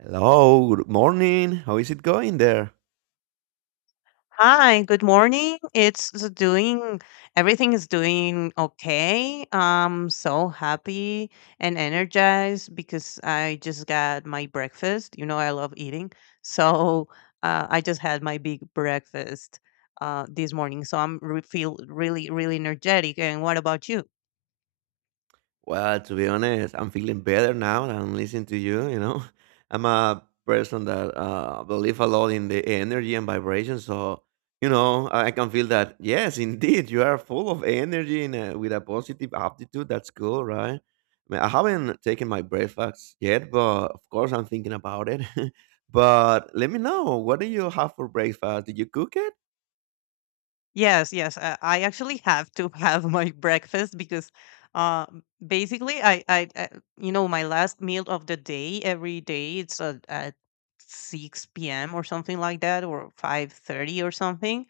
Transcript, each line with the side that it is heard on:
right: Hello, good morning. How is it going there?
left: Hi, good morning. Everything is doing okay. I'm so happy and energized because I just got my breakfast. You know, I love eating. So I just had my big breakfast this morning. So I'm re feel really, really energetic. And what about you?
right: Well, to be honest, I'm feeling better now that I'm listening to you, you know. I'm a person that believe a lot in the energy and vibration, so you know, I can feel that yes, indeed, you are full of energy and with a positive aptitude. That's cool, right? I mean, I haven't taken my breakfast yet, but of course I'm thinking about it. But let me know, what do you have for breakfast? Did you cook it?
left: Yes, yes. I actually have to have my breakfast because uh, basically, you know, my last meal of the day every day it's at 6 p.m. or something like that, or 5:30 or something.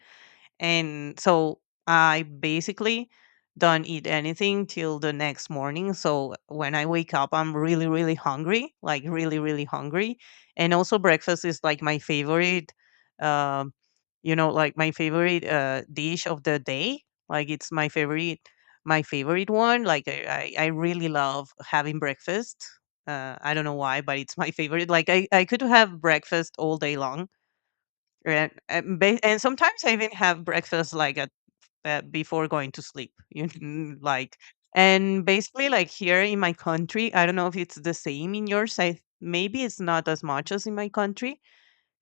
left: And so I basically don't eat anything till the next morning. So when I wake up, I'm really, really hungry, like really, really hungry. And also, breakfast is like my favorite, uh, like my favorite dish of the day. Like it's my favorite one. Like I really love having breakfast. I don't know why, but it's my favorite. Like I could have breakfast all day long. Right. And sometimes I even have breakfast like at before going to sleep. You know, like and basically like here in my country, I don't know if it's the same in yours. I maybe it's not as much as in my country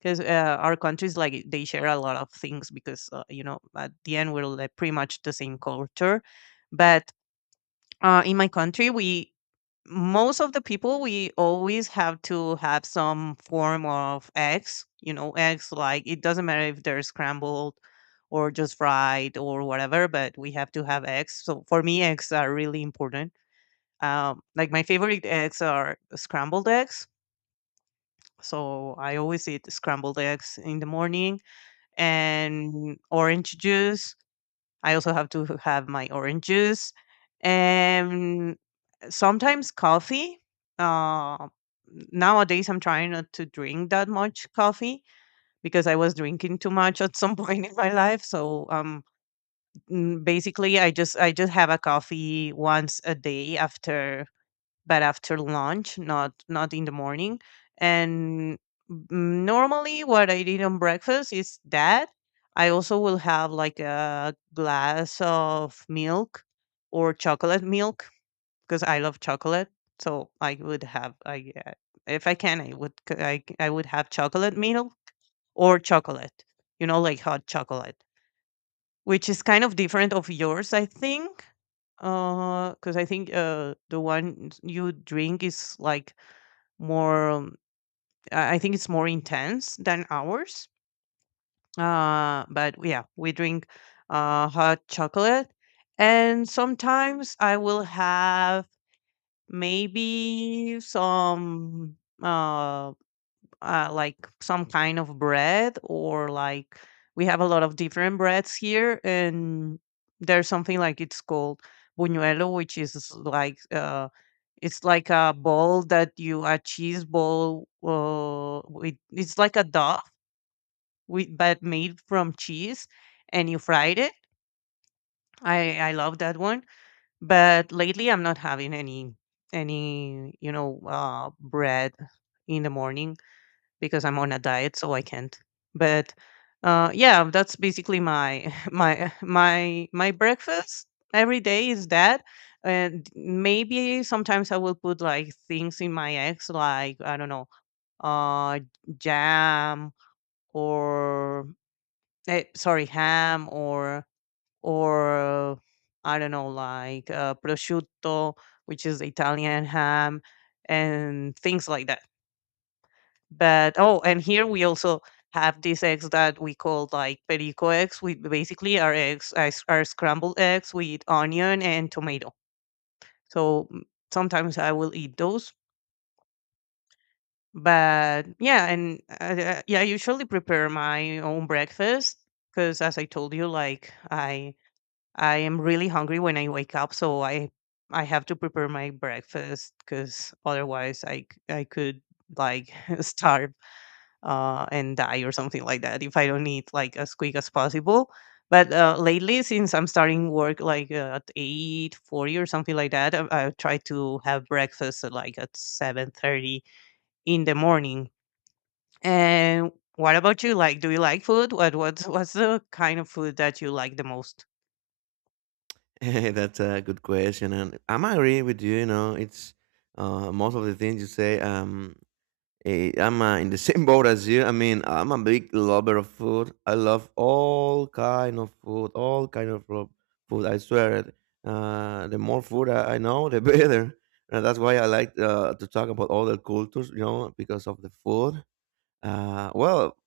left: because our countries like they share a lot of things because you know, at the end, we're like pretty much the same culture. But in my country, we, most of the people, we always have to have some form of eggs, you know, eggs, like it doesn't matter if they're scrambled or just fried or whatever, but we have to have eggs. So for me, eggs are really important. Like my favorite eggs are scrambled eggs, so I always eat scrambled eggs in the morning and orange juice. I also have to have my orange juice and sometimes coffee. Uh, Nowadays, I'm trying not to drink that much coffee because I was drinking too much at some point in my life. So basically, I just have a coffee once a day after, but after lunch, not in the morning. And Normally, what I did on breakfast is that I also will have like a glass of milk or chocolate milk because I love chocolate. So I would have I if I can, I would c- I would have chocolate milk or chocolate, you know, like hot chocolate, which is kind of different of yours, I think. Because I think the one you drink is like more I think it's more intense than ours. But yeah, we drink hot chocolate, and sometimes I will have maybe some um like some kind of bread, or like we have a lot of different breads here, and there's something like it's called buñuelo, which is like it's like a ball that you a cheese ball it's like a dough but made from cheese, and you fried it. I love that one, but lately I'm not having any bread in the morning because I'm on a diet, so I can't. But yeah, that's basically my my breakfast every day is that, and maybe sometimes I will put like things in my eggs, like I don't know, uh, jam or, eh, sorry, ham or, or I don't know, like prosciutto, which is Italian ham, and things like that. But oh, and here we also have these eggs that we call like perico eggs. We basically are scrambled eggs with onion and tomato. So sometimes I will eat those. But yeah, and Yeah, I usually prepare my own breakfast because, as I told you, I am really hungry when I wake up, so I have to prepare my breakfast because otherwise I could like starve and die or something like that if I don't eat like as quick as possible. But lately, since I'm starting work like at 8:40 or something like that, I try to have breakfast at, like at 7:30 in the morning. And what about you? Like, do you like food? What's the kind of food that you like the most?
right: That's a good question, and I'm agreeing with you. You know, it's most of the things you say. I'm in the same boat as you. I mean, I'm a big lover of food. I love all kind of food, all kind of food. I swear it. The more food I know, the better. And that's why I like to talk about other cultures. You know, because of the food. Well,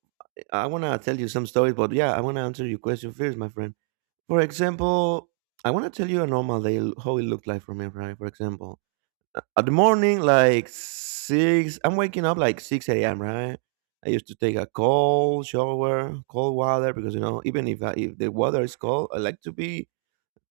right: I wanna tell you some stories, but yeah, I wanna answer your question first, my friend. For example, I want to tell you a normal day how it looked like for me, right? For example, at the morning, like six, I'm waking up like six a.m. Right? I used to take a cold shower, cold water because you know, even if if the water is cold, I like to be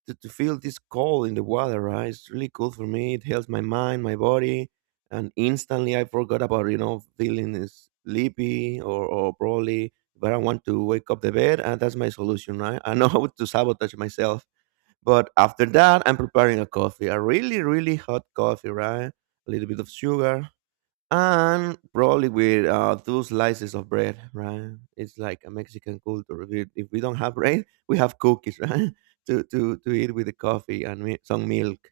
right: to feel this cold in the water, right? It's really cool for me. It helps my mind, my body, and instantly I forgot about, you know, feeling sleepy or probably, but I want to wake up the bed, and that's my solution, right? I know how to sabotage myself, but after that, I'm preparing a coffee, a really hot coffee, right? A little bit of sugar, and probably with two slices of bread, right? It's like a Mexican culture. If, if we don't have bread, we have cookies, right? To eat with the coffee and some milk.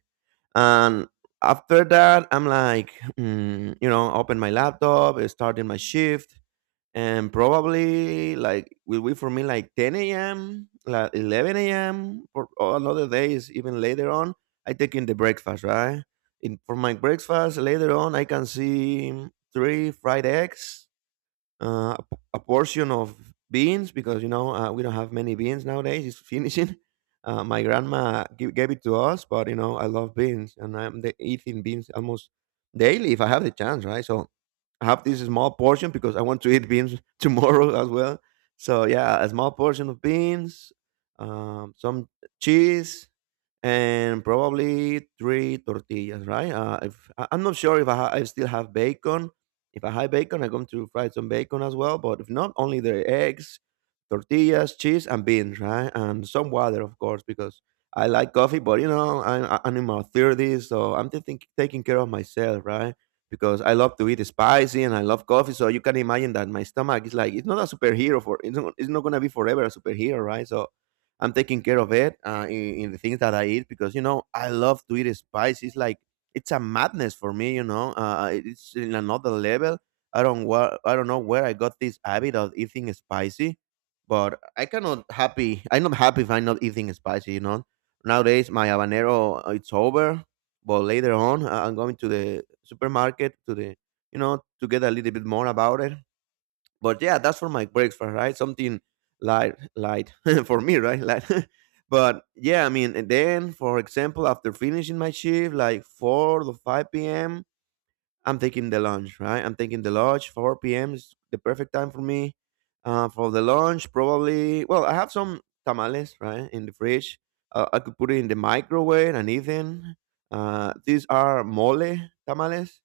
right: And after that, I'm like, you know, open my laptop, starting my shift, and probably like will be for me like 10 a.m like 11 a.m or another days even later on I take in the breakfast, right? In for my breakfast later on I can see three fried eggs, a portion of beans because you know we don't have many beans nowadays. It's finishing. My grandma gave it to us, but you know I love beans and I'm the, eating beans almost daily if I have the chance, right? So I have this small portion because I want to eat beans tomorrow as well. So yeah, a small portion of beans, some cheese, and probably three tortillas, right? If I- I'm not sure if I still have bacon. If I have bacon, I'm going to fry some bacon as well. But if not, only the eggs, tortillas, cheese, and beans, right? And some water, of course, because I like coffee. But you know, I'm in my 30s, so I'm thinking, taking care of myself, right? Because I love to eat spicy and I love coffee, so you can imagine that my stomach is like, it's not a superhero for, it's not gonna be forever a superhero, right? So I'm taking care of it in the things that I eat because you know I love to eat spicy. It's like it's a madness for me, you know. It's in another level. I don't know where I got this habit of eating spicy, but I cannot happy. I'm not happy if I'm not eating spicy, you know. Nowadays, my habanero it's over, but later on, I'm going to the supermarket to the, you know, to get a little bit more about it. But yeah, that's for my breakfast, right? Something light, light for me, right? Light. But yeah, I mean, and then for example, after finishing my shift, like four to five p.m. I'm taking the lunch, right? I'm taking the lunch. 4 p.m. is the perfect time for me. For the lunch, probably. Well, I have some tamales, right, in the fridge. I could put it in the microwave and eat them. These are mole tamales,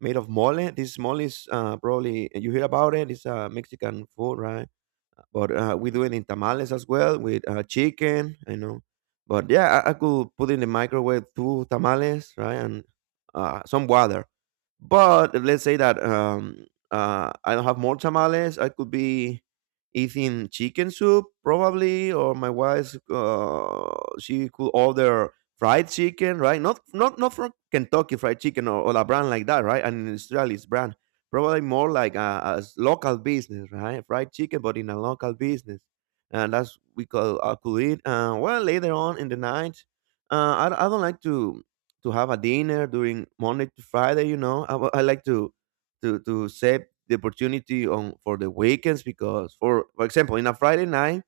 right: made of mole. This mole is probably you hear about it. It's Mexican food, right? But we do it in tamales as well with chicken, you know. But yeah, I could put in the microwave two tamales, right, and some water. But if let's say that I don't have more tamales, I could be eating chicken soup probably, or my wife she could order fried chicken, right? Not from Kentucky Fried Chicken, or a brand like that, right? An industrialist brand, probably more like a local business, right? Fried chicken, but in a local business, and that's we call I could eat. Well, later on in the night, I don't like to have a dinner during Monday to Friday. You know, I like to save the opportunity on for the weekends because, for example, in a Friday night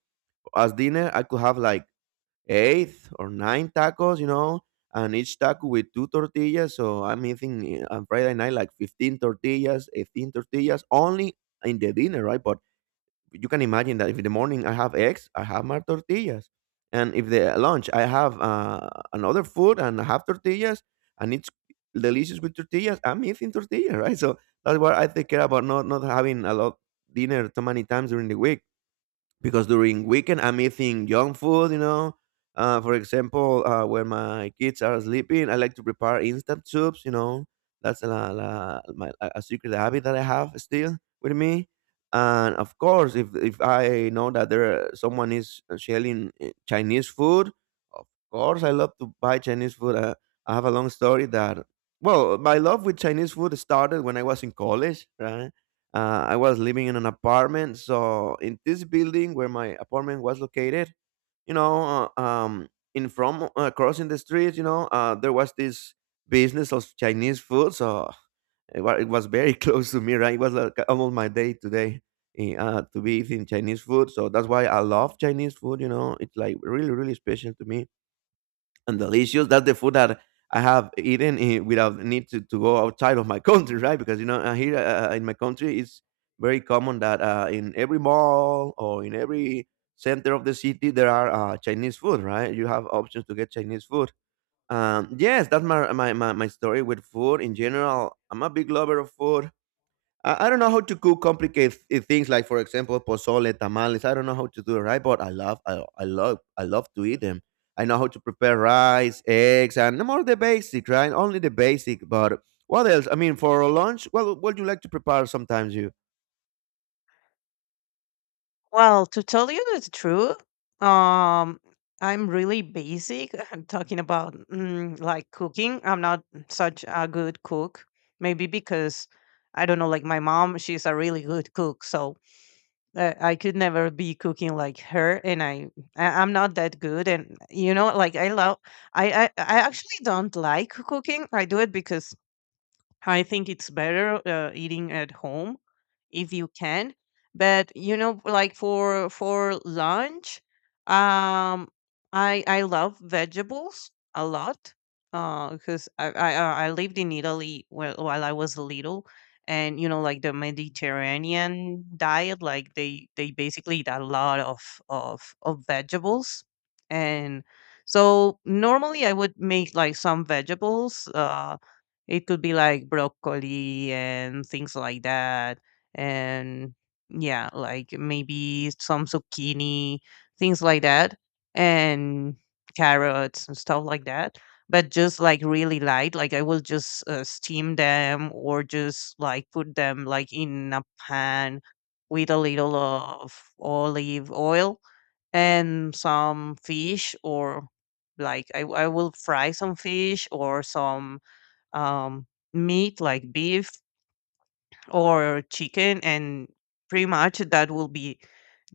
right: as dinner, I could have like 8 or 9 tacos. You know, and each taco with 2 tortillas. So I'm eating on Friday night like 15 tortillas, 18 tortillas only in the dinner, right? But you can imagine that if in the morning I have eggs, I have my tortillas, and if the lunch I have another food and I have tortillas, and it's delicious with tortillas, I'm eating tortillas, right? So that's what I take care about, not having a lot dinner too many times during the week because during weekend I'm eating junk food, you know. For example, when my kids are sleeping, I like to prepare instant soups. You know, that's a secret habit that I have still with me. And of course, if I know that there someone is selling Chinese food, of course I love to buy Chinese food. I have a long story that, well, my love with Chinese food started when I was in college, right? I was living in an apartment, so in this building where my apartment was located, you know, in from crossing the street, you know, there was this business of Chinese food, so it was very close to me, right? It was like almost my day today to be eating Chinese food, so that's why I love Chinese food. You know, it's like really, really special to me and delicious. That's the food that I have eaten without need to go outside of my country, right? Because you know here in my country, it's very common that in every mall or in every center of the city there are Chinese food, right? You have options to get Chinese food. Yes, that's my my story with food in general. I'm a big lover of food. I don't know how to cook complicated things like, for example, pozole, tamales. I don't know how to do it right, but I love, I love, I love to eat them. I know how to prepare rice, eggs, and more the basic, right? Only the basic. But what else? I mean, for lunch, well, what do you like to prepare sometimes? You
left: Well, to tell you the truth, um, I'm really basic. I'm talking about like cooking. I'm not such a good cook. Maybe because I don't know, like my mom, she's a really good cook, so I could never be cooking like her, and I'm not that good. And you know, like I love, I actually don't like cooking. I do it because I think it's better eating at home if you can. But you know, like for lunch, um, I love vegetables a lot because I lived in Italy while I was little, and you know, like the Mediterranean diet, like they basically eat a lot of vegetables, and so normally I would make like some vegetables. It could be like broccoli and things like that, and yeah, like maybe some zucchini, things like that, and carrots and stuff like that. But just like really light, like I will just steam them or just like put them like in a pan with a little of olive oil and some fish, or like I will fry some fish or some um, meat like beef or chicken, and pretty much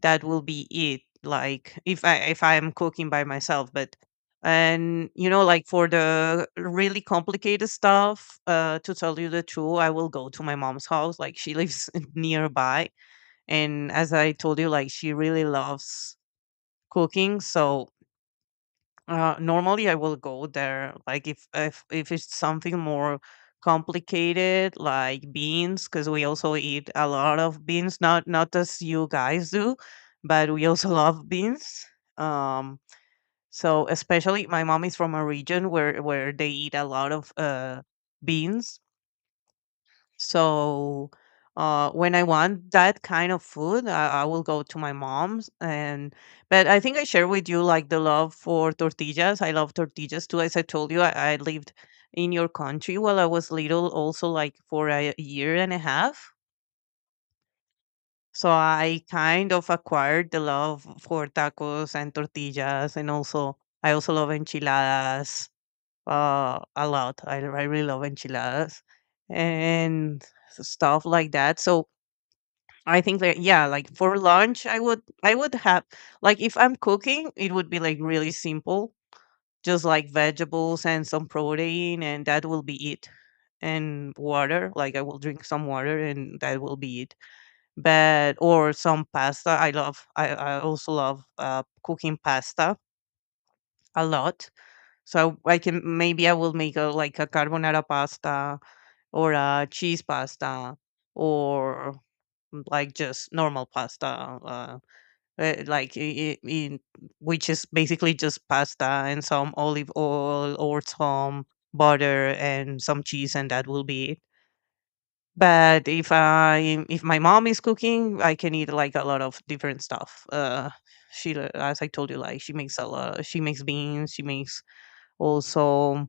left: that will be it. Like if I, if I am cooking by myself. But and you know, like for the really complicated stuff, to tell you the truth, I will go to my mom's house. Like she lives nearby, and as I told you, like she really loves cooking. So normally I will go there. Like if it's something more complicated, like beans, because we also eat a lot of beans. Not as you guys do, but we also love beans. Um, so especially my mom is from a region where they eat a lot of beans. So when I want that kind of food, I will go to my mom's. And but I think I share with you like the love for tortillas. I love tortillas too. As I told you, I lived in your country while I was little, also like for a year and a half. So I kind of acquired the love for tacos and tortillas, and also I also love enchiladas a lot. I really love enchiladas and stuff like that. So I think that yeah, like for lunch, I would have, like if I'm cooking, it would be like really simple, just like vegetables and some protein, and that will be it. And water, like I will drink some water, and that will be it. But or some pasta. I also love cooking pasta a lot. So I can, maybe I will make a like a carbonara pasta or a cheese pasta, or like just normal pasta. Uh, like I- in Which is basically just pasta and some olive oil or some butter and some cheese, and that will be it. But if my mom is cooking, I can eat like a lot of different stuff. As I told you, like she makes a lot, she makes beans, she makes also,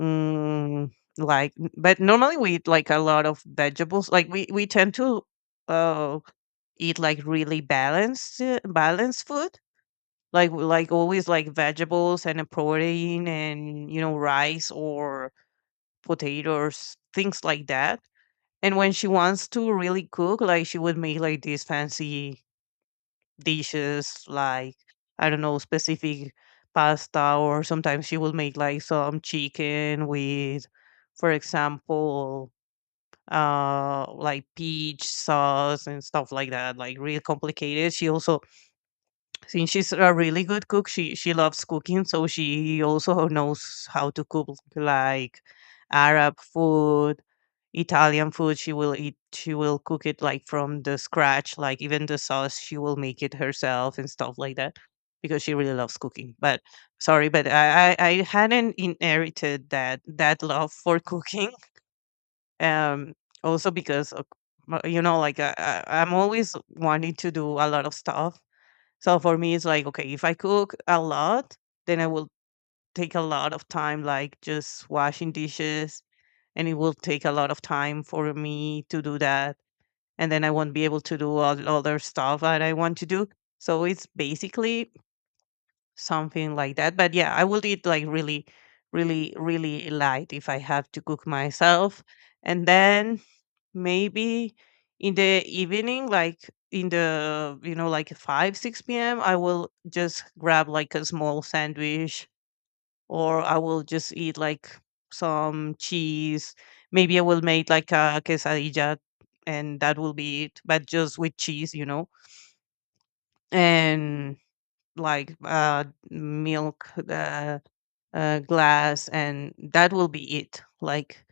left: mm, like but normally we eat like a lot of vegetables, like we tend to uh eat like really balanced balanced food, like always like vegetables and a protein, and you know, rice or potatoes, things like that. And when she wants to really cook, like she would make like these fancy dishes, like I don't know, specific pasta, or sometimes she would make like some chicken with, for example, like peach sauce and stuff like that, like real complicated. She also, since she's a really good cook, she loves cooking, so she also knows how to cook like Arab food, Italian food. She will eat. She will cook it like from the scratch, like even the sauce, she will make it herself and stuff like that, because she really loves cooking. But sorry, but I hadn't inherited that love for cooking. Um, Also because of, you know, like I'm always wanting to do a lot of stuff. So for me, it's like, okay, if I cook a lot, then I will take a lot of time, like just washing dishes, and it will take a lot of time for me to do that. And then I won't be able to do all the other stuff that I want to do. So it's basically something like that. But yeah, I will eat like really, really, really light if I have to cook myself. And then maybe in the evening, like in the like 5 6 p.m. I will just grab like a small sandwich, or I will just eat like some cheese. Maybe I will make like a quesadilla, and that will be it, but just with cheese, and like milk, glass, and that will be it. like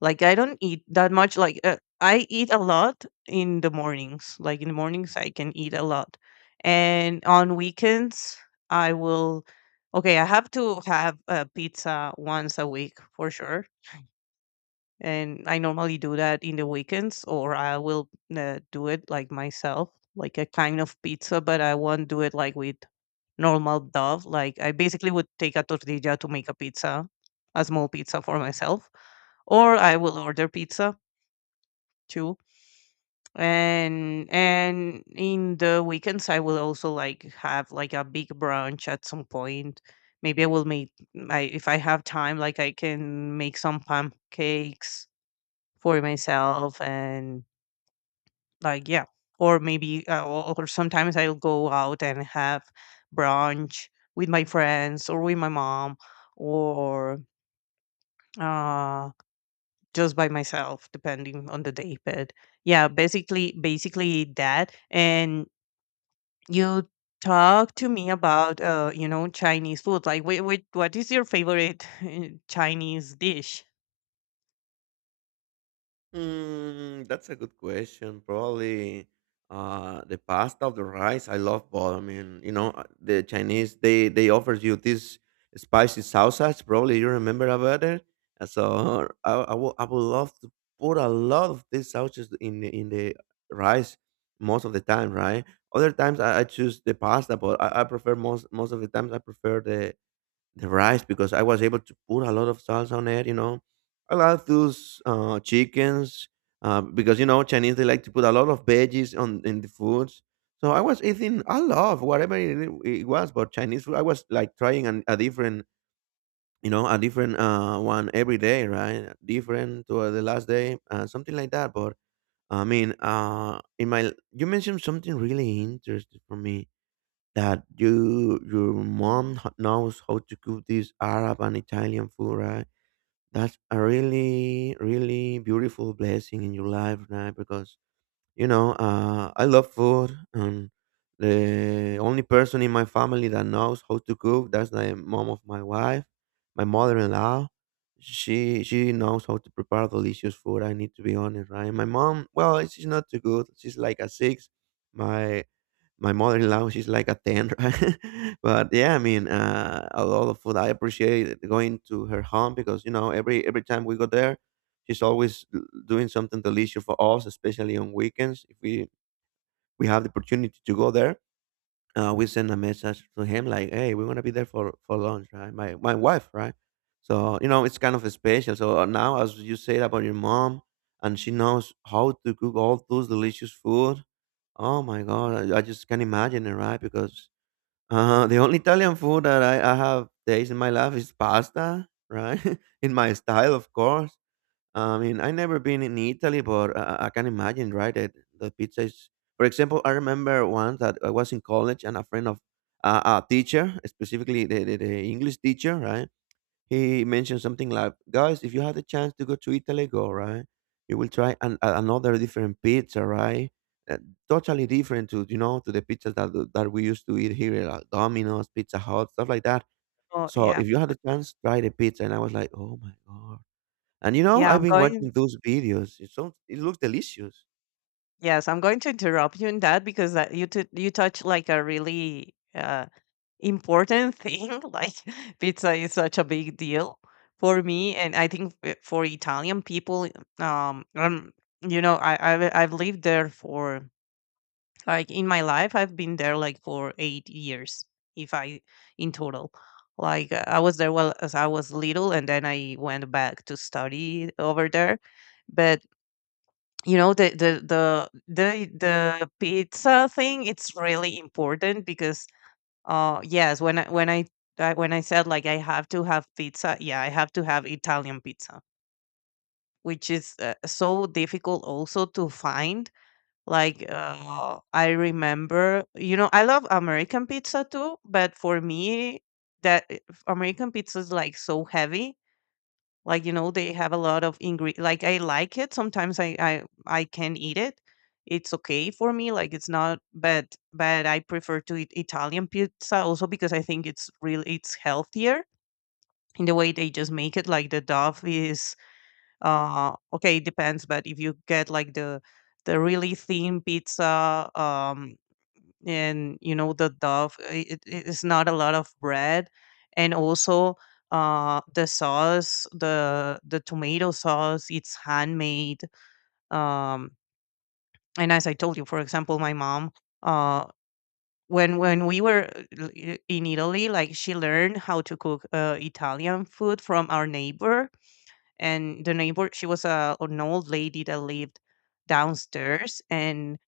left: like I don't eat that much. Like I eat a lot in the mornings. Like in the mornings I can eat a lot. And on weekends I will, okay, I have to have a pizza once a week for sure, and I normally do that in the weekends, or I will do it like myself, like a kind of pizza, but I won't do it like with normal dough. Like I basically would take a tortilla to make a pizza, a small pizza for myself, or I will order pizza too. And in the weekends, I will also like have like a big brunch at some point. Maybe I will make, I, if I have time, like I can make some pancakes for myself. And like yeah, or maybe or sometimes I'll go out and have brunch with my friends or with my mom, or uh just by myself depending on the day. But yeah, basically that. And you, talk to me about Chinese food. Like wait, wait, what is your favorite Chinese dish?
right: mm, that's a good question. Probably the pasta or the rice. I love both. I mean, you know, the Chinese, they offer you this spicy sausage. Probably you remember about it. So I would love to put a lot of this sausage in the rice most of the time, right? Other times I choose the pasta, but I prefer most of the times I prefer the rice because I was able to put a lot of salsa on it. You know, I love those chickens because you know Chinese they like to put a lot of veggies on in the foods. So I was eating a lot of whatever it was, but Chinese food. I was like trying a different, you know, a different one every day, right? Different to the last day, something like that. But I mean, in my you mentioned something really interesting for me that you your mom knows how to cook this Arab and Italian food, right? That's a really, really beautiful blessing in your life, right? Because I love food, and the only person in my family that knows how to cook, that's the mom of my wife, my mother-in-law. She knows how to prepare delicious food. I need to be honest, right? My mom, well, she's not too good. She's like a six. My my mother-in-law, she's like a 10 right? But a lot of food, I appreciate going to her home because every time we go there, she's always doing something delicious for us, especially on weekends if we have the opportunity to go there. We send a message to him like, "Hey, we're gonna be there for lunch, right?" My wife, right? So you know, it's kind of special. So now, as you said about your mom and she knows how to cook all those delicious food. Oh my god, I just can't imagine it, right? Because the only Italian food that I have tasted in my life is pasta, right? In my style, of course. I mean, I never been in Italy, but I can imagine, right? That the pizza is, for example, I remember once that I was in college and a friend of a teacher, specifically the English teacher, right? He mentioned something like, "Guys, if you had the chance to go to Italy, go right. You will try another different pizza, right? Uh, Totally different to, you know, to the pizzas that we used to eat here, like Domino's, Pizza Hut, stuff like that.
left: Oh
right: So
left: yeah,
right: if you had a chance, try the pizza." And I was like, "Oh my god!" And you know,
left: yeah
right: I've
left: I'm
right: been
left: going
right: watching those videos. It's sounds, it looks delicious.
left: Yes, I'm going to interrupt you in that, because that you you touch like a really important thing. Like pizza is such a big deal for me, and I think for Italian people, um, you know, I've lived there for, like in my life, I've been there like for 8 years, if I in total. Like I was there well as I was little, and then I went back to study over there. But you know the pizza thing, it's really important because yes, when I said like I have to have pizza, yeah, I have to have Italian pizza, which is so difficult also to find. Like I remember, you know, I love American pizza too, but for me, that American pizza is like so heavy. Like, you know, they have a lot of ingre, like, I like it. Sometimes I can eat it. It's okay for me. Like, it's not, but I prefer to eat Italian pizza, also because I think it's real. It's healthier in the way they just make it. Like the dough is okay, it depends. But if you get like the really thin pizza, and you know the dove, it, it is not a lot of bread. And also the sauce, the tomato sauce, it's handmade. Um, and as I told you, for example, my mom, uh when we were in Italy, like she learned how to cook Italian food from our neighbor. And the neighbor, she was a, an old lady that lived downstairs. And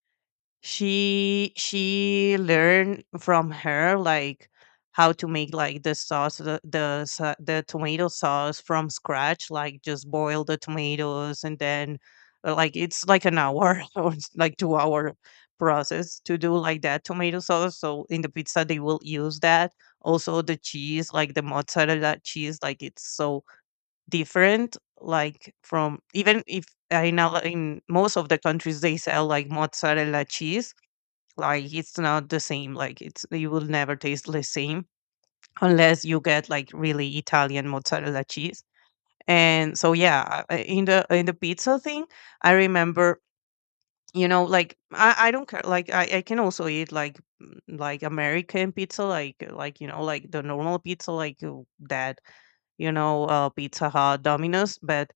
left: she learned from her like how to make like the sauce, the tomato sauce from scratch, like just boil the tomatoes and then like it's like an hour or it's like 2 hour process to do like that tomato sauce. So in the pizza they will use that. Also the cheese, like the mozzarella cheese, like it's so different, like from, even if I know in most of the countries they sell like mozzarella cheese, like it's not the same. Like it's, you will never taste the same unless you get like really Italian mozzarella cheese. And so yeah, in the, in the pizza thing, I remember, you know, like I don't care. Like I can also eat like mm, like American pizza, like, you know, like the normal pizza, like that, you know, Pizza Hut, Domino's. But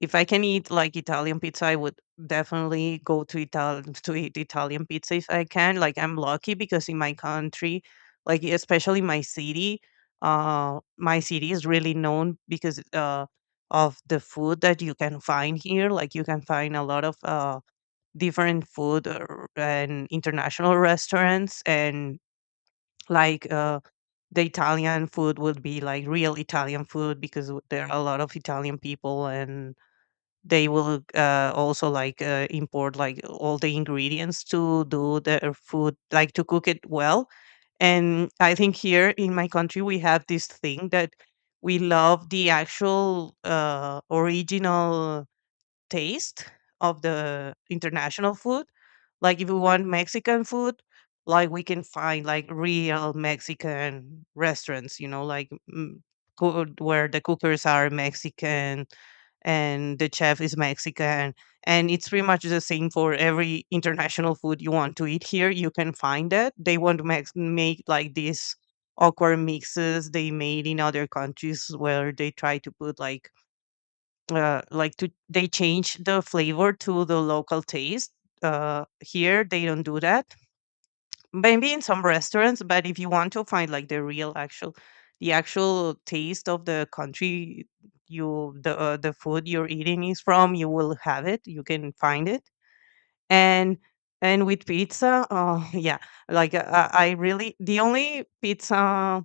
left: if I can eat like Italian pizza, I would definitely go to Ital to eat Italian pizza if I can. Like I'm lucky because in my country, like especially my city is really known because of the food that you can find here. Like you can find a lot of different food or, and international restaurants, and like the Italian food would be like real Italian food, because there are a lot of Italian people, and they will also like import like all the ingredients to do their food, like to cook it well. And I think here in my country we have this thing that we love the actual original taste of the international food. Like if you want Mexican food, like we can find like real Mexican restaurants, you know, like mm, where the cookers are Mexican and the chef is Mexican. And it's pretty much the same for every international food you want to eat here. You can find it. They want to make, make like these awkward mixes they made in other countries where they try to put like to, they change the flavor to the local taste. Here they don't do that. Maybe in some restaurants, but if you want to find like the real actual, the actual taste of the country, you, the food you're eating is from, you will have it, you can find it. and and with pizza, oh yeah, like I really, the only pizza,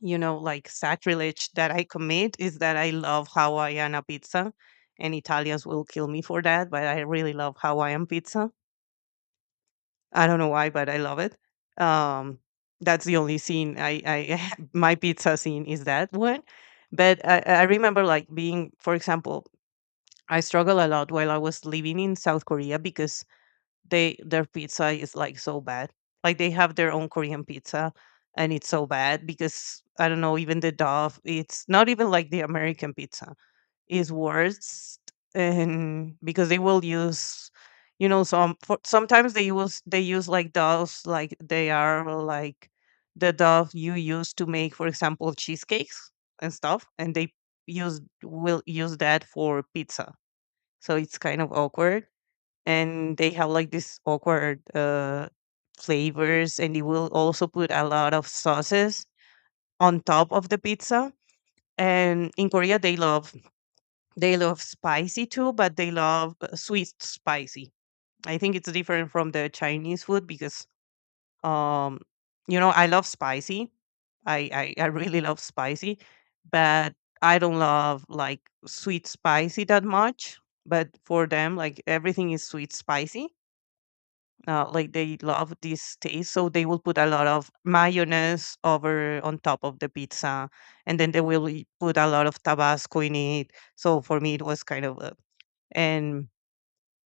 left: you know, like sacrilege that I commit is that I love Hawaiiana pizza, and Italians will kill me for that, but I really love Hawaiian pizza. I don't know why, but I love it. Um, that's the only scene I my pizza scene is that one. But I remember like being, for example, I struggle a lot while I was living in South Korea, because they, their pizza is like so bad. Like they have their own Korean pizza, and it's so bad because I don't know, even the Dove, it's not even like the American pizza. It's worse, and because they will use, you know, some for, sometimes they use, they use like Doves, like they are like the Dove you use to make, for example, cheesecakes and stuff, and they use, will use that for pizza. So it's kind of awkward, and they have like this awkward flavors, and they will also put a lot of sauces on top of the pizza. And in Korea they love, they love spicy too, but they love sweet spicy. I think it's different from the Chinese food because um, you know, I love spicy, I really love spicy, but I don't love like sweet spicy that much. But for them, like everything is sweet spicy. Like they love this taste, so they will put a lot of mayonnaise over on top of the pizza, and then they will put a lot of Tabasco in it. So for me, it was kind of a, and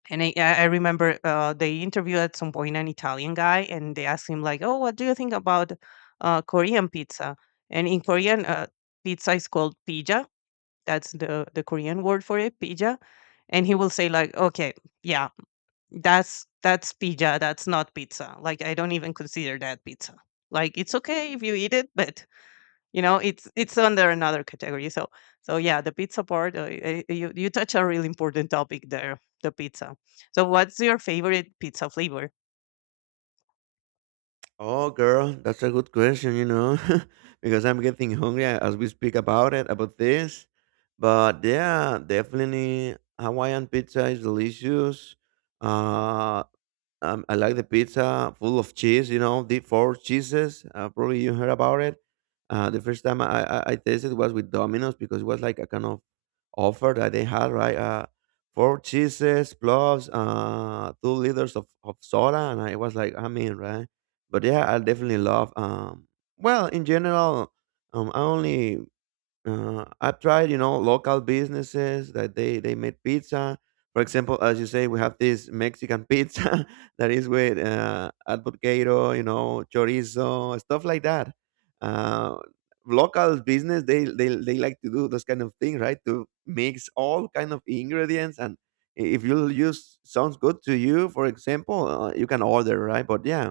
left: and I, I remember they interviewed at some point an Italian guy, and they asked him like, "Oh, what do you think about Korean pizza?" And in Korean, pizza is called pija. That's the Korean word for it, pija. And he will say like, "Okay, yeah, that's pizza, that's not pizza. Like I don't even consider that pizza. Like it's okay if you eat it, but you know, it's under another category." So so yeah, the pizza part, you, you touch a really important topic there, the pizza. So what's your favorite pizza flavor?
right: Oh, girl, that's a good question, you know, because I'm getting hungry as we speak about it, about this. But yeah, definitely Hawaiian pizza is delicious. Uh, I like the pizza full of cheese, you know, deep four cheeses. Probably you heard about it. The first time I tasted was with Domino's because it was like a kind of offer that they had, right? Four cheeses plus 2 liters of soda. And I was like, I'm in, right? But yeah, I definitely love, well, in general, I only I've tried, you know, local businesses that they make pizza. For example, as you say, we have this Mexican pizza that is with advocado, you know, chorizo, stuff like that. Uh, local business, they like to do those kind of things, right? To mix all kind of ingredients, and if you use sounds good to you, for example, you can order, right? But yeah,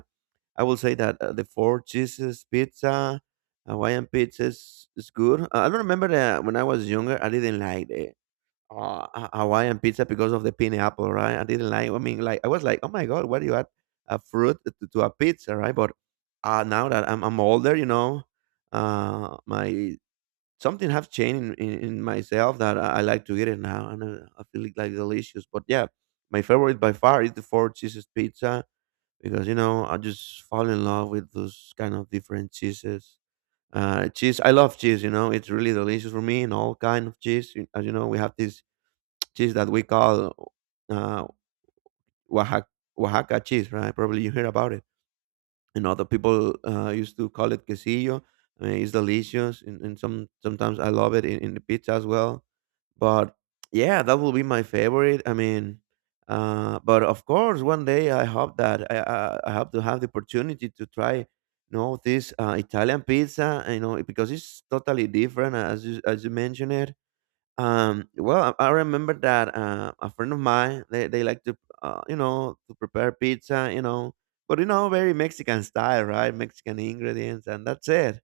right: I will say that the four cheeses pizza, Hawaiian pizza is good. I don't remember that when I was younger, I didn't like the Hawaiian pizza because of the pineapple, right? I didn't like. I mean, like I was like, oh my god, why do you add a fruit to a pizza, right? But now that I'm older, you know, my something have changed in myself that I like to eat it now, and I feel it like delicious. But yeah, my favorite by far is the four cheeses pizza because you know I just fall in love with those kind of different cheeses. Cheese, I love cheese. You know, it's really delicious for me, and all kind of cheese. You- As you know, we have this cheese that we call uh, Oaxaca, Oaxaca cheese, right? Probably you heard about it, and other people used to call it quesillo. I mean, it's delicious, and some sometimes I love it in the pizza as well. But yeah, that will be my favorite. I mean, but of course, one day I hope that I hope to have the opportunity to try, you know, this Italian pizza. You know, because it's totally different, as you mentioned it. Well, I remember that a friend of mine, they like to you know, to prepare pizza, you know, but you know, very Mexican style, right? Mexican ingredients, and that's it.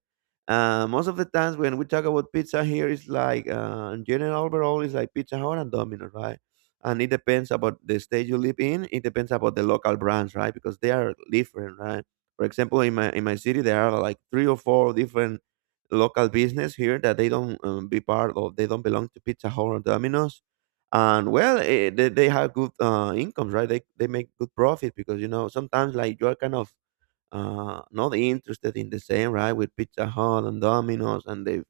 right: Most of the times when we talk about pizza here, it's like in general overall, it's like Pizza Hut and Domino's, right? And it depends about the state you live in. It depends about the local brands, right? Because they are different, right? For example, in my city, there are like three or four different local business here that they don't be part of. They don't belong to Pizza Hut or Domino's. And well, they have good incomes, right? They make good profit because, you know, sometimes like you are kind of not interested in the same, right? With Pizza Hut and Domino's and the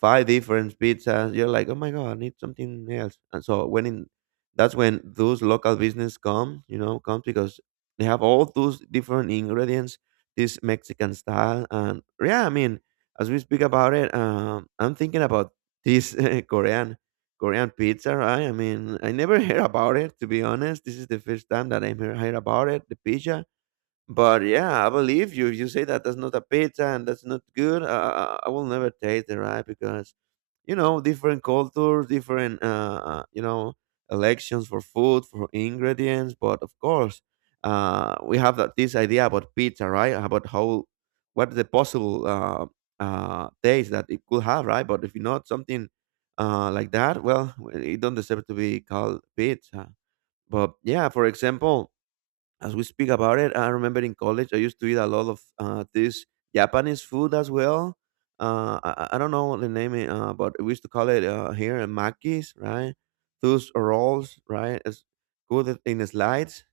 right: five different pizzas. You're like, oh my god, I need something else. And so when in that's when those local business come, you know, comes because they have all those different ingredients, this Mexican style. And yeah, I mean, as we speak about it, I'm thinking about this Korean Korean pizza, right? I mean, I never heard about it, to be honest. This is the first time that I heard about it, the pizza. But yeah, I believe you. If you say that that's not a pizza and that's not good, I will never taste it, right? Because you know, different cultures, different you know, elections for food, for ingredients. But of course, we have that, this idea about pizza, right? About how, what the possible taste that it could have, right? But if you not something like that, well, it don't deserve to be called pizza. But yeah, for example, as we speak about it, I remember in college I used to eat a lot of this Japanese food as well. I don't know the name, but we used to call it here makis, right? Those rolls, right? It's good in the slides.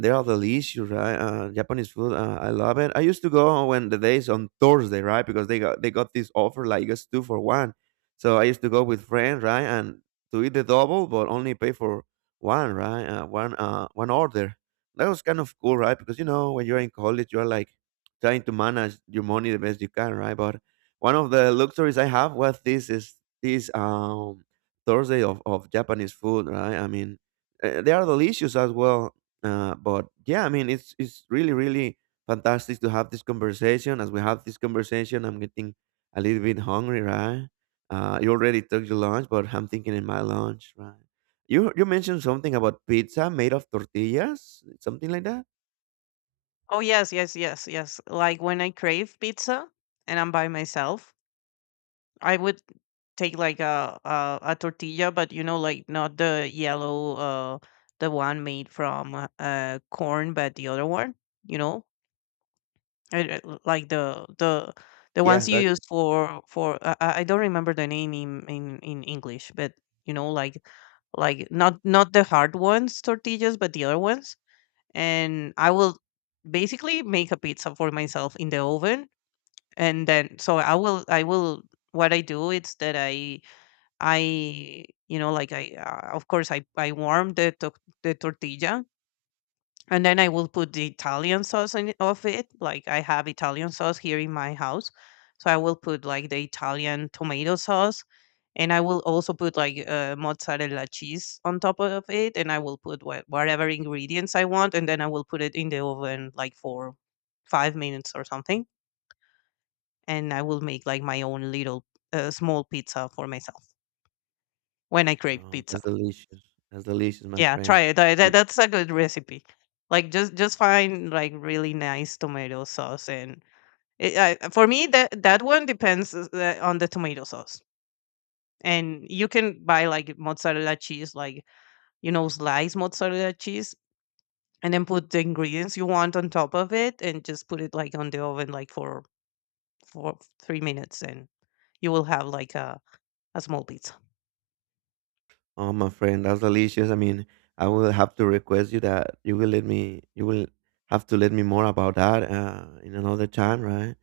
right: They are delicious, right? Japanese food, I love it. I used to go when the days on Thursday, right? Because they got this offer like it's two for one. So I used to go with friends, right, and to eat the double, but only pay for one, right? One, one order. That was kind of cool, right? Because you know, when you're in college, you're like trying to manage your money the best you can, right? But one of the luxuries I have was this Thursday of Japanese food, right? I mean, they are delicious as well. But yeah, I mean, it's really really fantastic to have this conversation. As we have this conversation, I'm getting a little bit hungry, right? You already took your lunch, but I'm thinking in my lunch, right? You mentioned something about pizza made of tortillas, something like that?
left: Oh yes, yes, yes, yes. Like when I crave pizza and I'm by myself, I would take like a tortilla, but you know, like not the yellow, the one made from corn, but the other one, you know, like the, the
right: Yeah,
left: ones you use
right: gotcha.
left: for I don't remember the name in English, but you know, like not not the hard ones tortillas, but the other ones. And I will basically make a pizza for myself in the oven, and then so I will, I will, what I do is that I, you know, like I, of course, I warm the the tortilla, and then I will put the Italian sauce in of it. Like I have Italian sauce here in my house, so I will put like the Italian tomato sauce, and I will also put like mozzarella cheese on top of it, and I will put what, whatever ingredients I want, and then I will put it in the oven like for 5 minutes or something, and I will make like my own little small pizza for myself when I crave
right: Oh,
left: pizza.
right: that's delicious. That's delicious, my
left: Yeah, try
right: friend.
left: it. That's a good recipe. Like, just find, like, really nice tomato sauce, and it, I for me, that that one depends is the on the tomato sauce. And you can buy, like, mozzarella cheese, like, you know, slice mozzarella cheese, and then put the ingredients you want on top of it and just put it, like, on the oven, like, for 3 minutes, and you will have, like, a small pizza.
right: Oh, my friend, that's delicious. I mean, I will have to request you that you will let me, you will have to let me more about that in another time, right?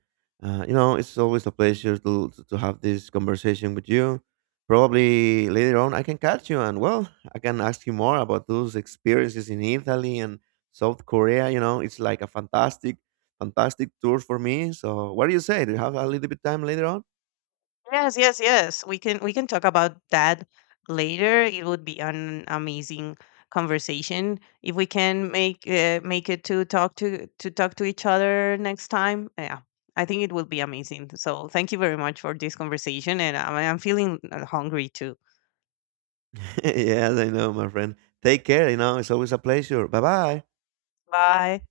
right: You know, it's always a pleasure to have this conversation with you. Probably later on, I can catch you and, well, I can ask you more about those experiences in Italy and South Korea. You know, it's like a fantastic, fantastic tour for me. So, what do you say? Do you have a little bit time later on?
left: Yes, yes, yes. We can talk about that later. It would be an amazing conversation if we can make make it to talk to each other next time. Yeah. I think it will be amazing. So, thank you very much for this conversation, and I'm feeling hungry too.
right: Yes, I know, my friend. Take care. You know, it's always a pleasure. Bye bye.
left: Bye.